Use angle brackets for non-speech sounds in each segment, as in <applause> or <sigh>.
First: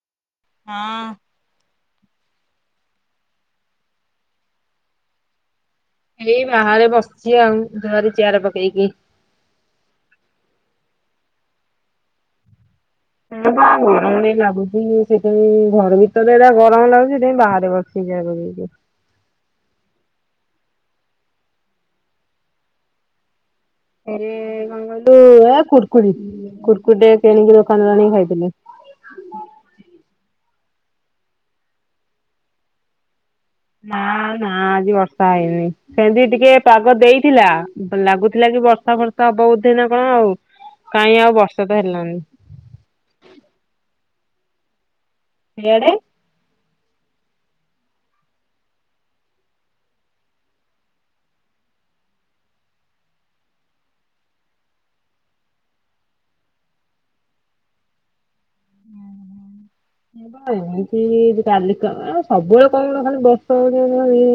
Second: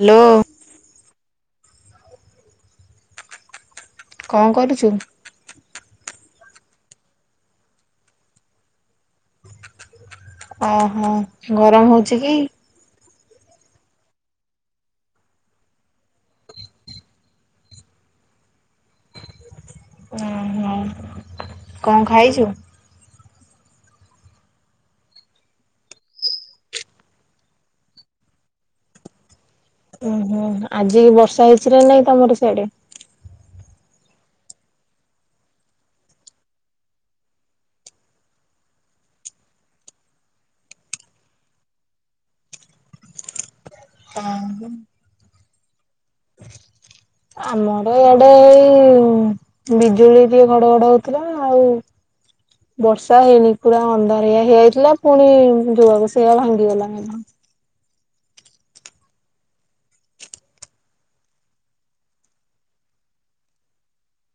Hello ହଁ। କଣ କରୁଚୁ? ଏଇ ବାହାରେ ବସିଛି ଆଉ ଦୁଆରେ ଚିଆର ପକେଇକି। ଓହୋ। ଗରମ ହଉଛି କି? ହଁ ବା ଗରମ ନେଇ ଲାଗୁଛି ସେଇଟା ବି ଘର ଭିତରେ ଏଇରା ଗରମ ଲାଗୁଛି ସିଠେଇଁ ବାହାରେ ବସି <unintelligible> ହ। କଣ ଖାଇଛୁ? କଣ କହିଲୁ ଏ କୁୁରକୁରି କୁୁରକୁରିଟେ କିଣିକି ଦୋକାନରୁ ଆଣିକି ଖାଇଥିଲି। ଉଁ ହୁଁ। ଆଜି ବର୍ଷା ହେଇଛି ନା ନାଇଁ ତମର ସାଡେ? ନାଁ ନାଁ ଆଜି ବର୍ଷା ହେଇନି। ସେନ୍ତି ଟିକେ ପାଗ ଦେଇଥିଲା, ଲାଗୁଥିଲା କି ବର୍ଷ ବର୍ଷା ଫର୍ଷା ହବ ବୋଧେ ନା କଣ ଆଉ? କାହିଁ ଆଉ ବର୍ଷା ତ ହେଲାନି। ଇଆଡ଼େ ଆମର ଇଆଡେ ଏଇ ବିଜୁଳି ଟିକେ ଘଡଘଡ ହଉଥିଲା ଆଉ ବର୍ଷା ହେଇନି ପୁରା ଅନ୍ଧାରିଆ ହେଇଆଇଥିଲା, ପୁଣି ଯୋଆକୁ ସେଇଆ ଭାଙ୍ଗିଗଲା ମେଘ। ଏମିତି କାଲି ସବୁବେଳେ କଣ ଗୋଟେ ଖାଲି ବର୍ଷା ହଉଚି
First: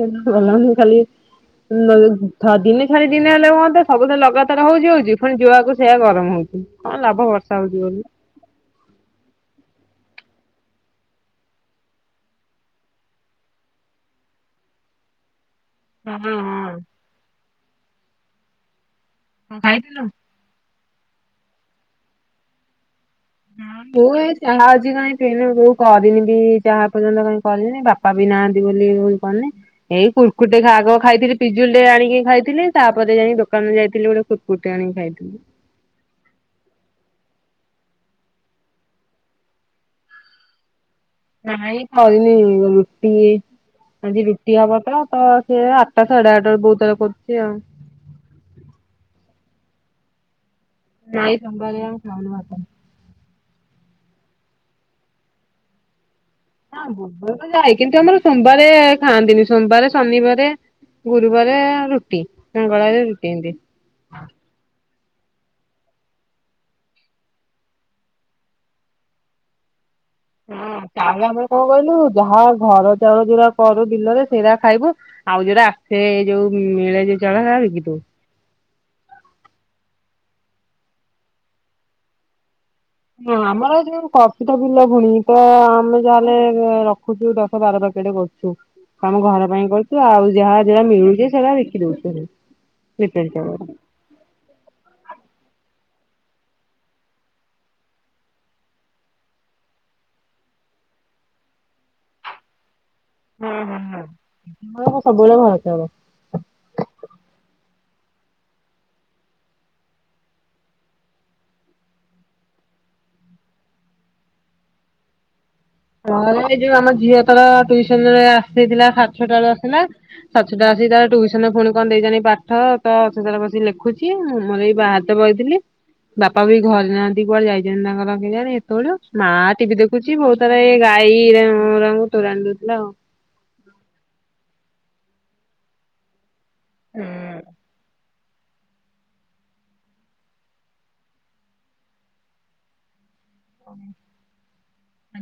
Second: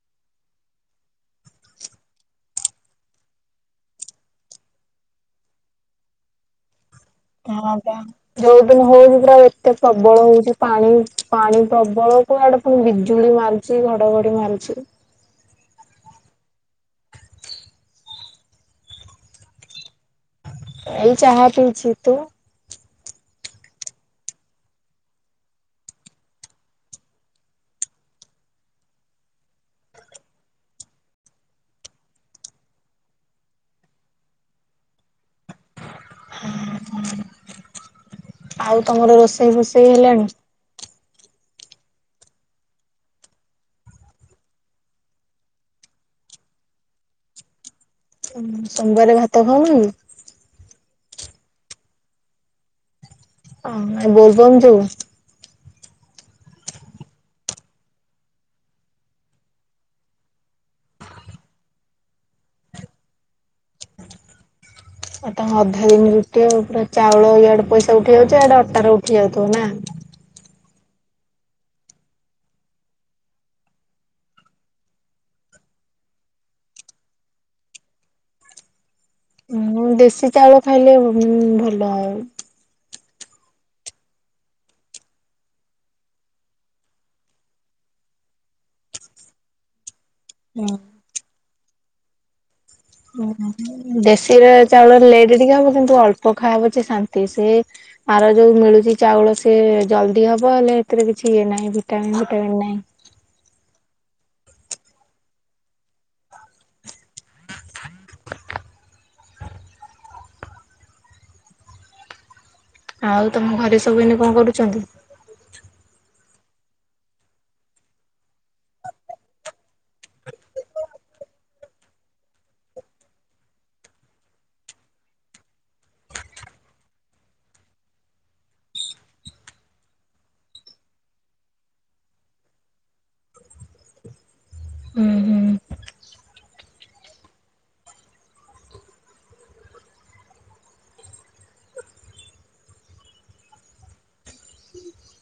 <unintelligible> <unintelligible> ଭଲ ଲାଗୁନି ଖାଲି ଦିନେ ଛାଡି ଦିନେ ହେଲେ ମଧ୍ୟ ସବୁଥର ଲଗାତର ହଉଛି ହଉଛି, ପୁଣି ଯୁଆକୁ ସେଇଆ ଗରମ ହଉଛି। କଣ ଲାଭ ବର୍ଷା ହଁ ହଉଛି ବା। ବୋଲି। ଯୋଉଦିନ ହଉଚି ପୁରା ଏ ପ୍ରବଳ ହଉଛି ପାଣି ପାଣି ପ୍ରବଳକୁ ଆଡେ ପୁଣି ବିଜୁଳି ମାରୁଛି, ଘଡଘଡି ମାରୁଛି। ହ ହଁ ହଁ। କଣ ଖାଇଥିଲୁ? ଏଇ ଚାହା ପିଉଛି। ତୁ? ହ ମୁଁ ଏଇ ଚାହା ଆଜି କାଇଁ ପିଇନି, ବୋଉ କରିନି ବି ଚାହା ଏ ପର୍ଯ୍ୟନ୍ତ କାଇଁ କରିନି, ବାପା ବି ନାହାଁନ୍ତି ବୋଲି ଇଏ ହୋଇ କହନି, ଏଇ କୁରକୁରିଟେ ଆଗ ଖାଇଥିଲି ପିଜୁଳିଟେ ଆଣିକି ଖାଇଥିଲି, ତାପରେ ଯାଇଁକି ଦୋକାନକୁ ଯାଇ ବିଥିଲି ଗୋଟେ କୁରକୁରିଟେ ଆଣିକି ଖାଇଥିଲି। ହଁ ଆଉ ତମର ରୋଷେଇ ଫୋଷେଇ ହେଲାଣି? ନାଇଁ ସରିନି ରୁଟି ଏଇ ଆଜି ରୁଟି ହବ ତ, ତ ସିଏ ଆଠଟା ସାଢେ ଆଠଟା ବେଳେ ବୋଉ ତାର କରୁଛି ଆଉ। ହଁ ସୋମବାରେ ଭାତ ଖାଉନ କି? ନାଇଁ ସୋମବାରିଆ ଖାଉନୁ ଭାତ। ହଁ ଏଇ ବୋଲବମ ଯୋଗୁ? ହଁ ବୋଲବମ୍ ତ ଯାଏ କିନ୍ତୁ ଆମର ସୋମବାରେ ଖାଆନ୍ତିନି। ସୋମବାର, ଶନିବାରେ ଗୁରୁବାରେ ରୁଟି, ମଙ୍ଗଳବାରେ ରୁଟି, ଏମତି। ହ ଆଉ ତମ ଅଧା ଦିନ ରୁଟି ଆଉ ପୁରା ଚାଉଳ ଇଆଡେ ପଇସା ଉଠେଇ ଯାଉଛି, ଆଡେ ଅଟାର ଉଠି ଯାଉଥିବ ନା? ହଁ ଚାଉଳ ଆମର କଣ କହିଲୁ, ଯାହା ଘର ଚାଉଳ ଯୋଉରା କରୁ ବିଲରେ ସେଇରା ଖାଇବୁ, ଆଉ ଯେ ଯେଇରା ଆସେ ଯୋଉ ମିଳେ ଯୋଉ ଚାଉଳ ସେଇରା ବିକି ଦଉ। ହଁ ଦେଶୀ ଚାଉଳ ଖାଇଲେ ଭଲ ଆଉ। ନା ଆମର ଯୋଉ କପିତ ବିଲ ଭୁଣି ତ ଆମେ ଯାହାେଲେ ରଖୁଛୁ ଦଶ ବାର ଦଶ ଟେ କରୁଛୁ ଆମ ଘର ପାଇଁ କରୁଛୁ ଆଉ ଯାହା ଯା ମିଳୁଛେ ସେଟା ଦେଖି ଦଉଛୁ ଲିଟର ଚାଉଳ ଦେଶୀ ର ଚାଉଳ ଲେଟ ଟିକେ ହବ କିନ୍ତୁ ଅଳ୍ପ ପଖାହବ ଯେ ଶାନ୍ତି ସେ ଆର ଯୋଉ ମିଳୁଛି ଚାଉଳ ସେ ଜଲଦି ହବ ହେଲେ ଏଥିରେ କିଛି ଇଏ ନାଇ ଭିଟାମିନ ଭିଟାମନ୍ ନାଇଁ। ସବୁବେଳେ ଭଲ କେ ହବ <inaudible> ଆଉ ତମ ଘରେ ସବୁ ଏଇନେ କଣ କରୁଛନ୍ତି? ଏଇ ଯୋଉ ଆମ ଝିଅ ତର ଟୁସନ ରେ ଆସିଥିଲା ସାଛଅ ଟାର ଆସଥିଲା ସାଛଟା ସେ ତାର ଟୁସନ ପୁଣି କଣ ଦେଇ ଜାଣି ପାଠ ତ ସେ ତାର ବସି ଲେଖୁଛି ମୁଁ ମୋର ଏଇ ବାହାରେ ତ ବଇଥିଲି। ବାପା ବି ଘରେ ନାହାନ୍ତି କୁଆଡେ ଯାଇଛନ୍ତି ତାଙ୍କ କେଜାଣି ଏତେବେଳୁ ମା ଟିଭି ଦେଖୁଛି ବୋଉ ତାର ଏ ଗାଈ ର ରଙ୍ଗ ତୁରାଣି ଦଉଥିଲା। ହୁଁ ହୁଁ ହୁଁ।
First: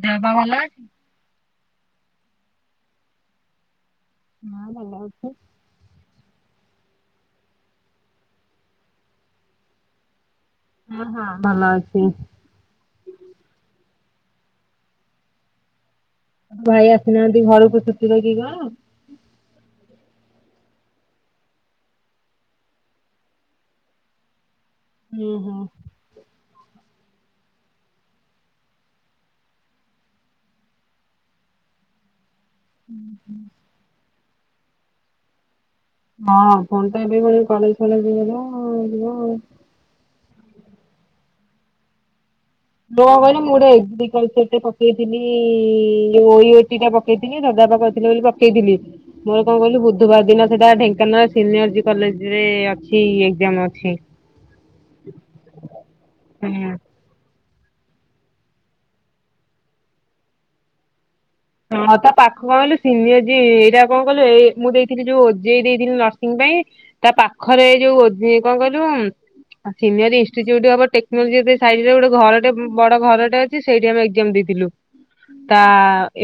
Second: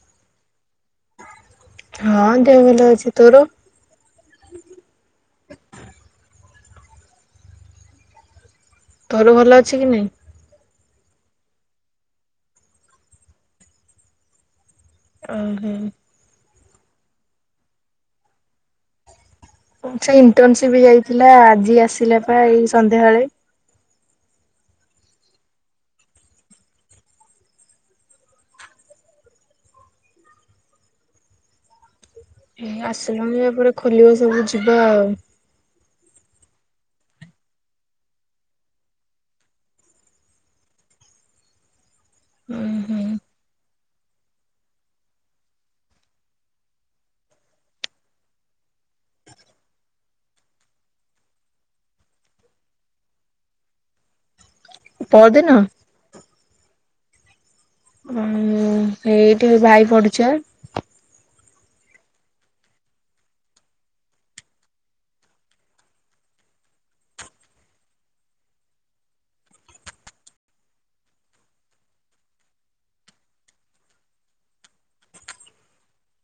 ଦେହ ପା ଭଲ ଅଛି। ହଁ ଦେହ ଭଲ ଅଛି ତୋର। ହଁ ଭଲ ଅଛି। ତୋର ଭଲ ଅଛି କି ନାହିଁ। ହଁ ହଁ ଭଲ ଅଛି। ଓହୋ। ଭାଇ ଆସିନାହାନ୍ତି ଘରକୁ ଛୁଟିରେ କି କଣ? ସେ ଇଣ୍ଟର୍ନସିପ୍ ଯାଇଥିଲା ଆଜି ଆସିଲା ପା ଏଇ ସନ୍ଧ୍ୟାବେଳେ। ଓ ହୋ ଏ ଆସିବନି ଏପଟେ ଖୋଲିବ ସବୁ ଯିବା ଆଉ। ହଁ ଫୋନ୍ ଟା ଏବେ ଭଳି <inaudible> ଉଁ ହୁଁ। ମୁଁ କହିଲ ମୁଁ ଗୋଟେ ଏଗ୍ରିକଲ୍ଚର ଟେ ପକେଇଥିଲି ଯୋଉ ଓୟୋଟି ଟା ପକେଇଥିଲି ଭ ବାବା କହିଥିଲେ ବୋଲି ପକେଇଥିଲି। ମୋର କଣ କହିଲୁ ବୁଧବାର ଦିନ ସେଟା ଢେଙ୍କାନାଳ ସିନିୟର କଲେଜ ରେ ଅଛି ଏକ୍ସାମ୍ ଅଛି ପଅରଦିନ। ହୁଁ। ହଁ ସେଇଠି ଭାଇ ପଡୁଛି ପା ହଁ ତା ପାଖ କହିଲୁ ସିନିୟର୍ଜି ଏଇଟା କଣ କହିଲୁ ଏଇ ମୁଁ ଦେଇଥିଲି ଯୋଉ ଓଜେଇ ଦେଇଥିଲି ନରସିଂ ପାଇଁ। ତା ପାଖରେ ଏଇ ଯୋଉ କଣ କହିଲୁ। ସିନୀୟର୍ଜି ଇନ୍ଷ୍ଟିଚିଉଡ ଅଫ ଟେକ୍ନୋଲୋଜି ସାଇଡ୍ ରେ ଗୋଟେ ଘର ଟେ ବଡ ଘରଟେ ଅଛି ସେଇଠି ଆମେ ଏକ୍ସାମ ଦେଇଥିଲୁ। ଥିଲୁ ତା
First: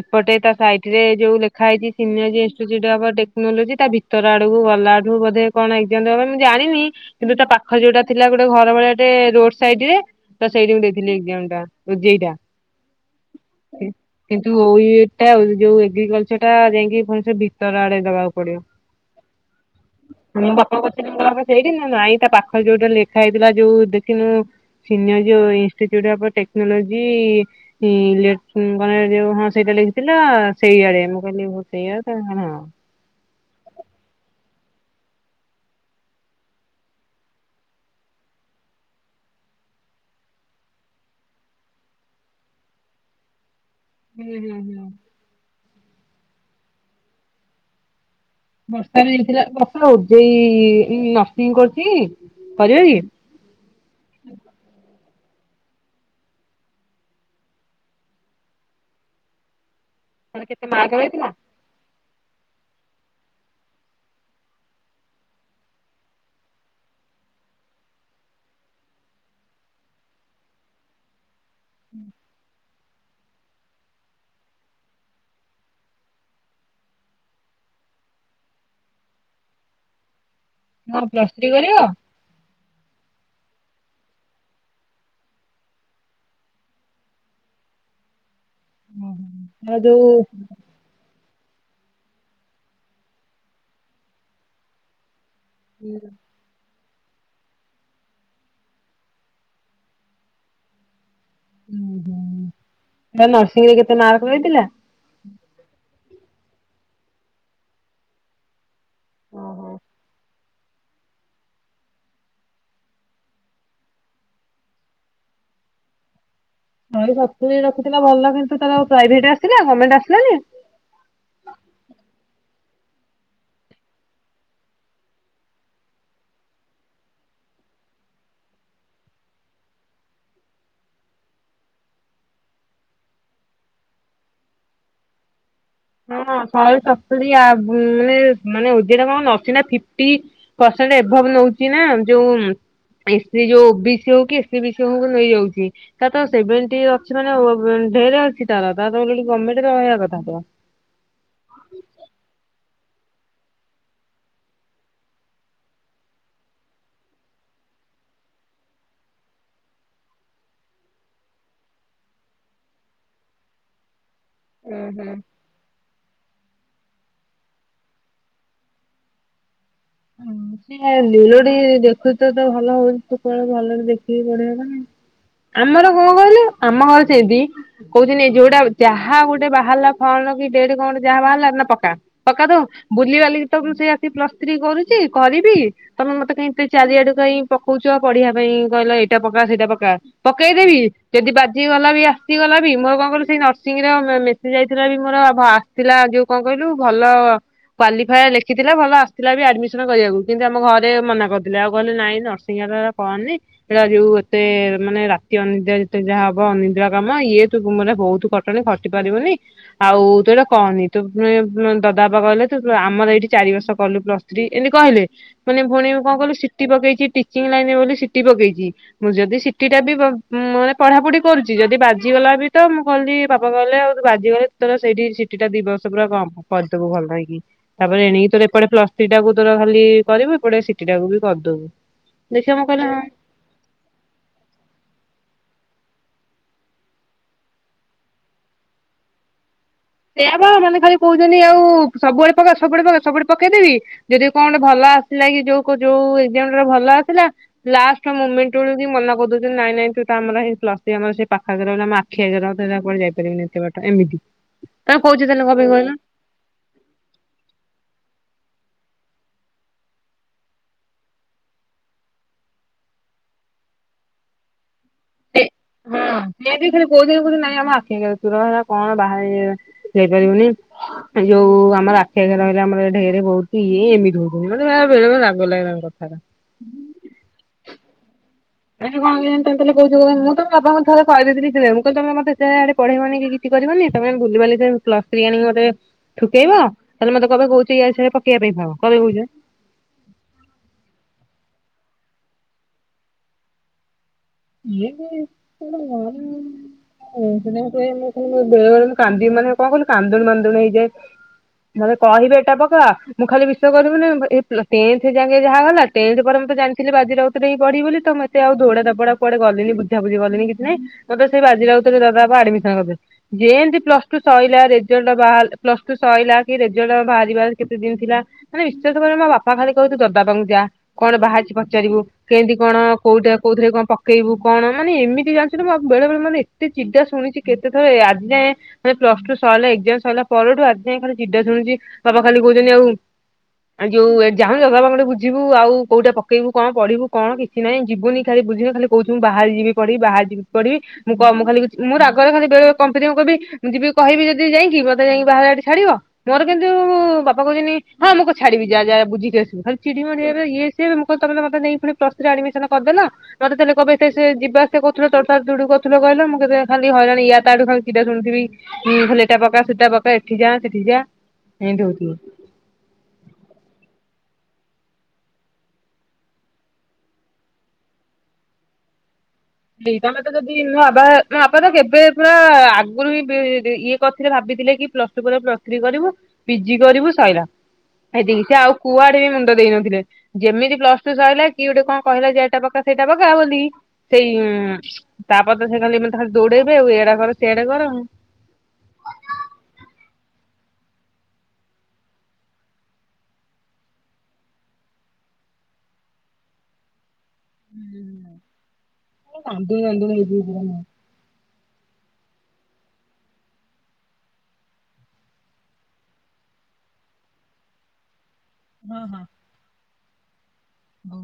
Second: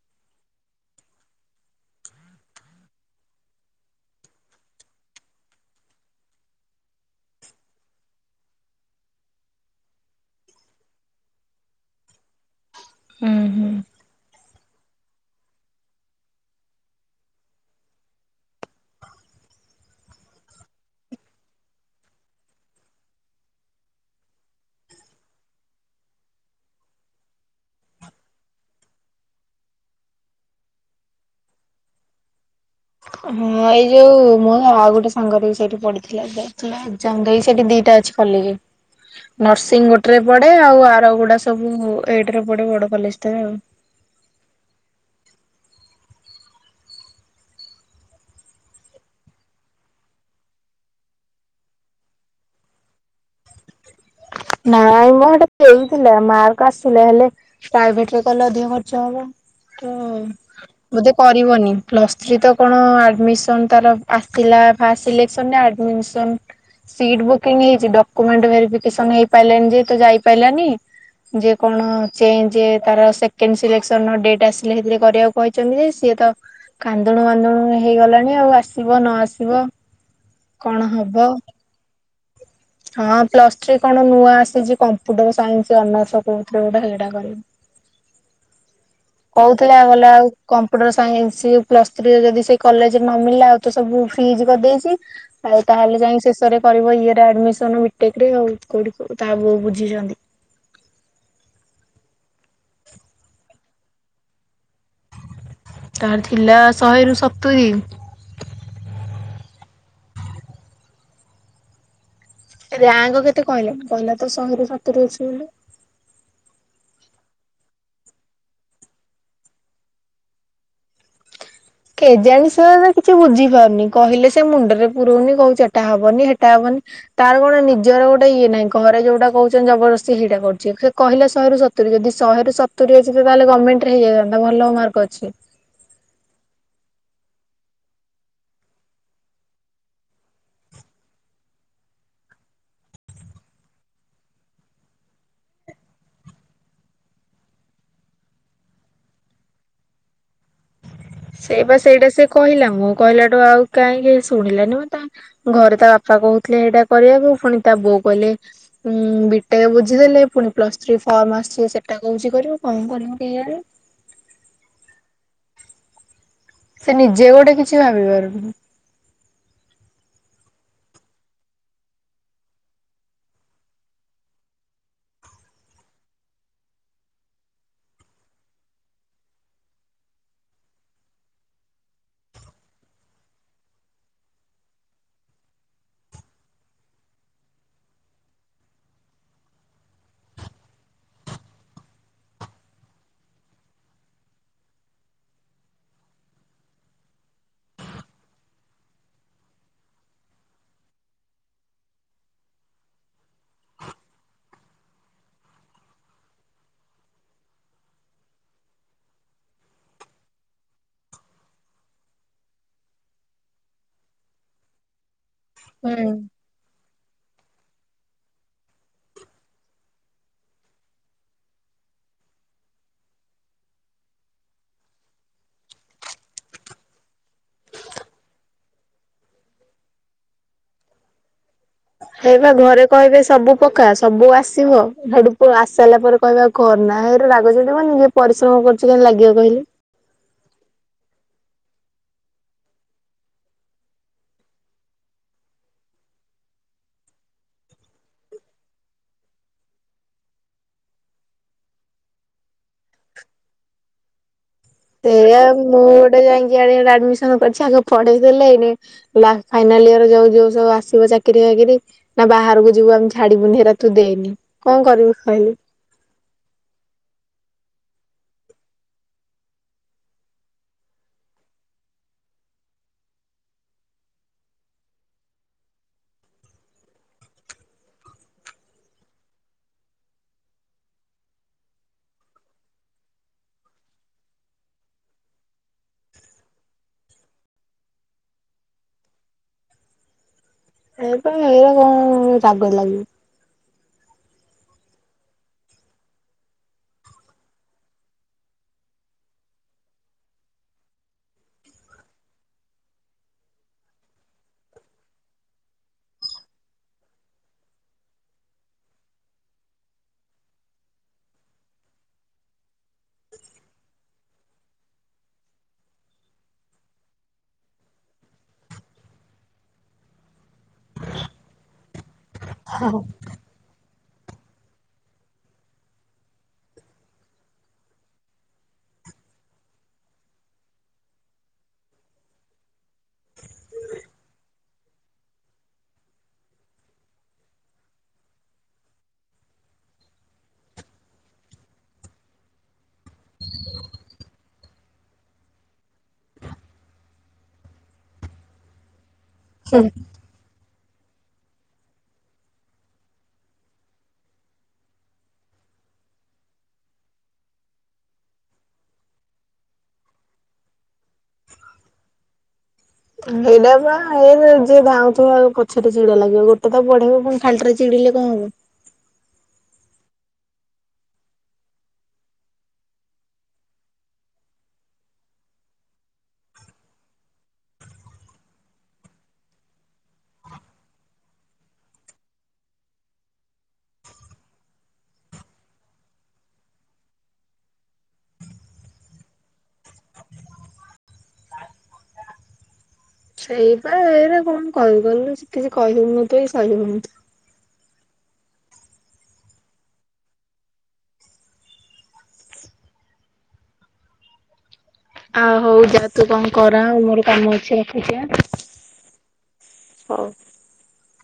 ଏପଟେ ତା ସାଇଟ ରେ ଯୋଉ ଲେଖା ହେଇଛି ସିନି ଇଟିଚୁଟ୍ ଟେକ୍ନୋଲୋଜି ତା ଭିତର ଆଡକୁ ଗଲା ତାଠୁ ବଧ କଣ ଏକଜାମ୍ ଦବା ପାଇଁ ମୁଁ ଜାଣିନି କିନ୍ତୁ ତା ପାଖ ଯଉଟା ଥିଲା ଗୋଟେ ଘର ଭଳିଆ ଟେ ରୋଡ ସାଇଡ ରେ ତ ସେଇଠିକୁ ଦେଇଥିଲି ଏକଜାମ ଟା ଓଜେଇ ଟା <inaudible> ହୁଁ। <inaudible> ନ୍ତୁ ଓୟୋଟି ଟା ଯୋଉ ଏଗ୍ରିକଲଚର ଟା ଯାଇକି ଭ୍ବନେଶ୍ୱର ଭିତର ଆଡେ ଦବାକୁ ପଡିବ। <inaudible> ମୁଁ ବାପାକୁ ପଚାରିଲି ମୁଁ କହିଲି ବାପା ସେଇଠି ନା ନାଇଁ ତା ପାଖରେ ଯୋଉଟା ଲେଖା ହେଇଥିଲା ଯୋଉ ଦେଖିନୁ। ସିନିୟର୍ଜି ଇନ୍ଷ୍ଟିଚିଉଡ୍ ଅଫ୍ ଟେକ୍ନୋଲୋଜି ମାନେ ଯଉ ହଁ ସେଇଟା ଲେଖିଥିଲା ସେଇଆଡେ ମୁଁ କହିଲି ହ ସେଇଆ ତାହେଲେ ହଁ ହଁ ଏଇ ଯୋଉ ମୁଁ ଆଉ ଗୋଟେ ସାଙ୍ଗରେ ସେଠି ପଢଥିଲା ଯାଇଥିଲା ଏ ସେଠି ଦିଟା ଅଛି କଲେଜ୍ ନର୍ସିଂ ଗୋଟେରେ ପଡେ ଆଉ ଆର ଗୁଡା ସବୁ ଏଇଟରେ ପଡେ ବଡ଼ କଲେଜଟାରେ ଆଉ ହୁଁ ହୁଁ ହୁଁ। ବର୍ଷା ଦେଇଥିଲା ବର୍ଷା ଓଜେଇ ନର୍ସିଂ କରୁଛି କରିବକି? <inaudible> ନାଇଁ ମ ସେଟା ଦେଇଥିଲା ମାର୍କ ଆସିଲା ହେଲେ ପ୍ରାଇଭେଟରେ କଲେ ଅଧିକ ଖର୍ଚ୍ଚ ହବ। ତାର କେତେ ମାର୍କ ତ ବୋଧେ ରହିଥିଲା କରିବନି। ପ୍ଳସ୍ ଥ୍ରୀ ତ କଣ ଆଡ଼ମିସନ୍ ତାର ଆସିଲା ଫାଷ୍ଟ ସିଲେକ୍ସନରେ ଆଡମିସନ୍ ସିଟ୍ ବୁକିଂ ହେଇଛି ଡକୁମେଣ୍ଟ ଭେଫିକେସଇ ପାଇାନି ଯେ ତ ଯାଇ ପାରିଲାନି ଯେ କଣ? ତାର ସେକେଣ୍ଡ ସିଲେକ୍ସନ ଡଟ୍ ଆସିଲେ ସେଥିରେ କରିବାକୁ କହିଛନ୍ତି ଯେ ସିଏ ତ କାନ୍ଦୁଣୁନ୍ଦୁଣୁ ହେଇଗଲାଣି ଆଉ ଆସିବ ନ ଆସିବ? କଣ ହଁ ହବ ପ୍ଲସ୍ କରିବ। ହଁ ପ୍ଲସ୍ ଥ୍ରୀ କ କଣ ନୂଆ ଆସିଛି କମ୍ପୁଟର ସାଇନ୍ସ ଅନର୍ସ କୋଉଥିଲେ ଗୋଟେ ଏଇଟା କରିବୁ। କହୁଥିଲେ ତାର ଯୋଉ ଗଲେ ଆଉ କମ୍ପୁଟର ସାଙ୍ଗ ସ ପ୍ଲସ ଥ୍ରୀ ଯଦି ସେ କଲେଜରେ ନ ମିଳିଲା ଆଉ ତ ସବୁ ଫ୍ରିଜ କରିଦେଇଛି। ଆଉ ତାହେଲେ ଯାଇ ଶେଷରେ କରିବ ଇଏମିନ ବିଟେ ରେ ହଉ। କୋଉଠିକୁ ତା ବୁଅ ବୁଝିଛନ୍ତି। ଉ ତା ନରସିଂ ରେ କେତେ ମାରକ ରହିଥିଲା? ତାର ଥିଲା ଶହେରୁ ସତୁୁରୀ ଓ ହୋ। ରାଙ୍କ କେତେ କହିଲେ କହିଲା ତ ଶହେରୁ ସାତରୁ ଅଛି ବୋଲି। ଶହେରୁ ସତୁରୀ ରଖଥିଲା ଭଲ କିନ୍ତୁ ତାର ପ୍ରଭେଟ ଆସିଲା ଗମେଟ ଆସିଲାନି? କେଜାଣିଷ କିଛି ବୁଝି ପାରୁନି କହିଲେ ସେ ମୁଣ୍ଡରେ ପୁରଉନି କହୁଛି, ଏଟା ହବନି ହେଟା ହବନି, ତାର କଣ ନିଜର ଗୋଟେ ଇଏ ନାହିଁ ଘରେ ଯୋଉଟା କହୁ ଜବରଦସ୍ତି ସେଇଟା କରୁଛି ସେ କହା ଶହରୁ ଯଦି ଶହେରୁ ସତୁରି ଅଛି, ତାହଲେ ଗଭର୍ଣ୍ଣମେଣ୍ଟରେ ହେଇଯାଇଥାନ୍ତା ଭଲ ମାର୍କ ଅଛି। ହଁ ଶହେରୁ ସତୁରି ମାନେ ମାନେଟା କଣ ଅସିନା ଏଭବ ନଉଛି ନା ଯୋଉ ଵି ସି ଯୋଉ ଓ ବି ସି ହଉ କି ଏ ସ ବି ସି ହଉ ନେଇଯାଉଛି, ତା ତ ସେଭେଣ୍ଟି ଅଛି ମାନେ ଢ଼େରେ ଅଛି ତାର ତା ଗମେଣ୍ଟରେ ରହିବା କଥା ତ? ସେଇ ବା ସେଇଟା ସେ କହିଲା ମୁଁ କହିଲାଠୁ ଆଉ କାହିଁକି ଶୁଣିଲାନି ମ ତା ଘରେ ତା ବାପା କହୁଥିଲେ ଏଇଟା କରିବାକୁ ପୁଣି ତା ବୋଉ କଟା ବୁଝିଲେ ପୁଣି ପ୍ଲସ୍ ଥ ଫର୍ମ ଆସ ସେଟା କଛି କଣ? ଆ କେ <inaudible> ହମ୍ଁ ହୁଁ <inaudible> ସେ ନିଜେ ଗୋଟେ କିଛି ଭାବି ପାରୁନି। ହଁ ସେ ଲିଲୋଡି ଦେଖୁଛ ତ ଭଲ ହଉନି ତୁ କଣ ଭଲରେ ଦେଖିକି ପଢିବ ନା <inaudible> ଆମର କଣ କହିଲୁ ଆମ ଘର ସେମତି କହୁଛନ୍ତି, ଯୋଉଟା ଯାହା ଗୋଟେ ବାହାରିଲା ଫଳ ଢ କଣ ଯାହା ବାହାରିଲ ନା ପକା ପକା ଦ ବୁଲିବାଲି ତ ସେ ଆସ ପ୍ଲସଥ୍ରଇ କରୁଛି କରିବି ତମେ ମତେ କାଇ ଚାରିଆଡୁ କାଇଁ ପକଉଛ ପଢିବା ପାଇଁ କହିଲ ଏଇଟା ପକା ସେଇଟା ପକା ପକେଇଦେବି ଯଦି ବାଜି ଗଲା ବି ଆସିଗଲା ବି ମୋର କଣ କିଲ ସେଇ ନର୍ସିଂରେ ମେସି ଯାଇଥିଲା ମୋର ଆସିଥିଲା ଯୋଉ କଣ କହିଲୁ ଭଲ କାଲିଫାଏ ଲେଖିଥିଲା ଭଲ ଆସିଥିଲା ବି କରିବାକୁ କିନ୍ତୁ ଆମ ଘରେ ମନା କରିଥିଲେ, ଆଉ କହିଲେ ନାଇଁ ନରସିଂହ କହନି ସେଟା ଯୋଉ ଏତେ ମାନେ ରାତି ଅନିଦ୍ରା ଯେତେ ଯାହା ହବ ଅନିଦ୍ରିା କାମ ଇଏ, ତୁ ମାନେ ବହୁତ କଟଣ ଖଟି ପାରିବୁନି ଆଉ ତୁ ଏଇଟା କହନି ତୁ ଦଦା ବାବା କହିଲେ ତୁ ଆମର ଏଇଠି ଚାରି ବର୍ଷ କଲୁ ପ୍ଲସ୍ ତ୍ରୀ ଏମିତି କହିଲେ ମାନେ ଭଉଣ ହୁଁ। କଣ କିଲୁ ସିଟି ପକେଇଛି ଟିଚିଂ ଲାଇନ ବୋଲି ସିଟି ପକେଇଛି ମୁଁ ଯଦି ସିଟି ଟା ବି ମାନେ ପଢାପଢି କରୁଛି ଯଦି ବାଜି ଗଲା ବି ତ ମୁଁ କହିଲି ବାପା କହିଲେ ଆଉୁ ବାଜିଗଲେ ତୋ ସେଇଠିଟିଟା ଦି ବର୍ଷ ପୁରା କ କରିଦବୁ ଭଲ। ତାପରେ ଏଣିକି ତୋ ଏପେ ପା ତୋର ଖାଲି କରିବୁ ଏପଟେ ସି ଟାକୁ ବି କରିଦବୁ। ଏଇ ବା ଦେଖିବା ମୁଁ ଘରେ କହିଲି ହଁ କହିବେ ସବୁ ପକା ସବୁ ଆସିବ ସାରିଲା ପରେ କହିବାଉ ଘର ନା ହେଇ ରାଗ ଚ କ ଯି ପରିଶ୍ରମ କରୁ କ କେହି ଲାଗିବ କହିଲୁ? ସେଆ ବା ମାନେ ଖାଲି କହୁଛନ୍ତି, ଆଉ ସବୁଆଡେ ପକା ସବୁବେ ସବୁଡେ ପକେଇଦେବି ଯଦି କଣେ ଭଲ ଆସା କି ଯୋଉ ଯୋଉ ଭଲ ଆସ ଲାଷ୍ଟେଣ୍ଟ ମନ କରିଉଛନ୍ତି ନାଇଁ ନାଇ କି ଆମରଇ ପ୍ଲର ସେ ପାଖରେ ଆମ ଆଖି ଆଗରେଆଡେ ଯାଇପାରିବିନି ଏତ ବାଟ ଏମିତି ତମେ କହୁଛ ସେଇଆ ତାହେଲେ କଣ ପାଇଁ ମୁଁ କହିଲ ଗୋଟେ ଯାଇକି ଆଡେ ଗୋଟେ ଆଡମିସନ କରିଛି ଆଗ ପଢେଇ ଦେଲେ। ଲେ ନା ଫାଇନାଲ ଇଅର ଯୋଉ ଯୋଉ ସବୁ ଆସିବ ଚାକିରି ବାକିରି ଆ ବାହାରକୁ ଯିବୁ ଆମେ ଛାଡିବୁନି। ସେରା ତୁ ଦେଏନି କଣ କରିବୁ କହିଲୁ। ହଁ ସେ ବି ଖାଲି କହୁଚନ୍ତି କହୁଚନ୍ତି ନାଇଁ ଆମ ଆଖି ଆଗରେ ତୁ ରହ ଆ କଣ ବାହାରେ ଯାଇପାରିବୁନି। ଯୋଉ ଆମର ଆଖି ଆଗେରେ ରହିଲେ ଆମର ଢେରେ ବହୁତ ଇଏ ଏମିତି ହଉଚନ୍ତି ମାନେ ବେଳେବେଳେ ରାଗ ଲାଗେ ତାଙ୍କ କଥାଟା। ହୁଁ। <unintelligible> ଏ ଯୋଉ କଣ କହିଲେ ସେମତି ହେଲେ କୋଉ ଯୁଗ <unintelligible> ମୁଁ ତ ମୋ ବାପାଙ୍କୁ ଥରେ କହିଦେଇଥିଲି କ୍ଲିଅର ମୁଁ କହିଲି ତମେ ମତେ ସେ ଆଡେ ପଢେଇବନି କି କିଛି କରିବନି ତମେ ବୁଲି ବାଲି ସେ ପ୍ଲସ ଥ୍ରୀ ଆଣିକି ମୋତେ ଠୁକେଇବ ତାହେଲେ ମତେ କହିବ କହୁଚି ଇଏ ସିଏ ପକେଇଆ ପାଇଁ। ହଁ କରିବେ କହୁଚନ୍ତି। ଏଇପା ଏଇରା କଣ ରାଗ ଲାଗେ। ଇଏବେ କଣ <unintelligible> କହୁ ଥିଲେ ମତେ ମୁଁ କଣ କୁହେ ବେଳେ ବେଳେ ମୁଁ କାନ୍ଦିବି ମାନେ କଣ କହିଲୁ କାନ୍ଦୁଣି ମାନ୍ଦୁଣି ହେଇଯାଏ। ମତେ କହିବେ ଏଇଟା ପକା ମୁଁ ଖାଲି ବିଶ୍ବାସ କରିବୁନି ଏ ପ୍ଲ ଟେନ୍ଥ ଯାଏକେ ଯାହା ହେଲା ଟେନ୍ଥ ପରେ ମୁଁ ତ ଜାଣିଥିଲେ ବାଜି ରାଉତରେ ହିଁ ପଢିବି ବୋଲି ତ ମୁଁ ଏତେ ଆଉ ଦୌଡ଼ା ଧାପୋଡ଼ା କୁଆଡେ ଗଲିନି ବୁଝା ବୁଝି କଲିନି କିଛି ନାହିଁ। ମତେ ସେଇ ବାଜିରାଉତ ରେ ଦାଦା ବା ଆଡିମିସନ କରିଦେଲେ। ଯେମତି ପ୍ଲସ ଟୁ ସଇଲା ରେଜଲ୍ଟ ବାହାଲ ପ୍ଲସ୍ ଟୁ ସଇଲା କି ରେଜଲ୍ଟ ବାହାରିବା କେତେ ଦିନି ଥିଲା ମାନେ ବିଶ୍ୱାସ କର ମୋ ବାପା ଖାଲି କହିବେ ତୁ ଜ <unintelligible> ଯାଆ କଣ ବାହାରିଛି ପଚାରିବୁ କେମତି କଣ କୋଉଟା କୋଉଥିରେ କଣ ପ କେଇବୁ କଣ ମାନେ ଏମିତି ଜାଣିଛୁ ତ ମୋ ବା ବେଳେ ବେଳେ ମାନେ ଏତେ ଚିଡା ଶୁଣିଛି କେତେ ଥରେ ଏ ଆଜି ଯାଏଁ ମାନେ ପ୍ଲସ୍ ଟୁ ସରିଲା ଏକ୍ଜାମ ସଇଲା ପରଠୁ ଆଜି ଯାଏଁ ଖାଲିି ଚିଡା ଶୁଣୁଛି ବାବା ଖାଲି କହୁଛନ୍ତି ଆଉ ଆଉ ଯୋଉ ଏ ଯାଉନୁ ଜଗ ବାବାଙ୍କ ଠୁ ବୁଝିବୁ ଆଉ କୋଉଟା ପକେଇବୁ କଣ ପଢିବୁ କଣ କିଛି ନାଇଁ ଯିବୁନି ଖାଲି ବୁଝିବୁ ଖାଲି କହୁଚୁ ମୁଁ ବାହାରେ ଯିବି ପଢିବି ବାହାର ଯିବି ପଢିବି ମୁଁ କଣ ମୁଁ ଖାଲି କହୁଛି ମୁଁ ରାଗରେ ଖାଲି ବେଳେ ବେଳେ କମ୍ପିଟିବି କହିବି ମୁଁ ଯିବି କହିବି ଯଦି ଯାଇକି ମତେ ଯାଇକି ବାହାର ଆଡେ ଛାଡିବ ମୋର କିନ୍ତୁ ବାପା କହୁଛନ୍ତିି ହଁ ମୁଁ କ ଛାଡିବି ଯାଆ ଯାଆ ବୁଝିକି କି ଆସିବୁ ଖାଲି ଚିଡିି ମୋଡ଼ି ହେବେ ଇଏ ସିଏ ହେବେ ମୁଁ କହିବି ତମେ ତ ମତେ ନେଇକି ପୁଣି ପ୍ଲସ ଥ୍ରୀ ଆଡିମିସନ କରିଦେଲ ମୋତେ ତାହାଲେ କହିବେ ତ ସିଏ ଯିବା ଆସିଆ କହୁଥିଲେ ତୋର ତାର ଡୁଡୁ କରୁଥିଲ କହିଲ ମୁଁ କହିଲେ ଖାଲି ହଇରାଣ ୟା ତା ଆଡୁ ଖାଲି ଚିଡା ଶୁଣୁଥିବି। ହୁଁ ଖାଲି ଏଇଟା ପକା ସେଇଟା ପକା ଏଠି ଯାଆ ସେଠି ଯାଆ। ହୁଁ ସେଇଟା ବା। ଏ ସେ ଯିଏ ଧାାଉଁଥିବ ଆଉ ପଛରେ ଚିଡା ଲାଗିବ ଗୋଟେ ତ ପଢେଇବ ପୁଣି ଖାଲି ଟାରେ ଚିଡିଲେ କଣ ହବ। ଦେଇ ତମେ ତ ଯଦି ମୋ ବାବା ମୋ ବାପା ତ କେବେ ପୁରା ଆଗୁରୁ ହିଁ ବି ଦି ଇଏ କରିଥିଲେ ଭାବିଥିଲେ କେଇକି ପ୍ଲସ୍ ଟୁ ପରେ ପ୍ଲସ ଥ୍ରୀ କରିବୁ ପି ଜି କରିବୁ ସଇଲା। ହେତିକି ସେ ଆଉ କୁଆଡେ ବି ମୁଣ୍ଡ ଦେଇନଥିଲେ ଯେମିତି ପ୍ଲସ ଟୁ ସଇଲା କିଏ ଗୋଟେ କଣ କହିଲା ଯେ ଏଇଟା ପକା ସେଇଟା ପକା ବୋଲି ସେଇ ଉଁ ତାପରେ ତ ସେ ଖାଲି ମାନେ ତ ଖାଲି ଦୌଡେଇବେ ଆଉ ଏଇ ଆଡା କର ସେଆଡା କର ଆଉ। ସେଇବା ଏଇରେ କଣ କହିବୁ କହିଲୁ ସେ କିଛି କହି ହଉ ନଥିବ କି ସହି ହଉ ନ ଥିବ। ହୁଁ <inaudible> କାନ୍ଦୁଣି ବାନ୍ଦୁଣି ହେଇଯିବୁ <unintelligible> ଆଉ ହଉ ଯାଆ ତୁ କଣ କର ଆଉ ମୋର କାମ ଅଛି ରଖୁଛି ଏଁ। ହଁ ହଁ। ହଉ। ହଉ।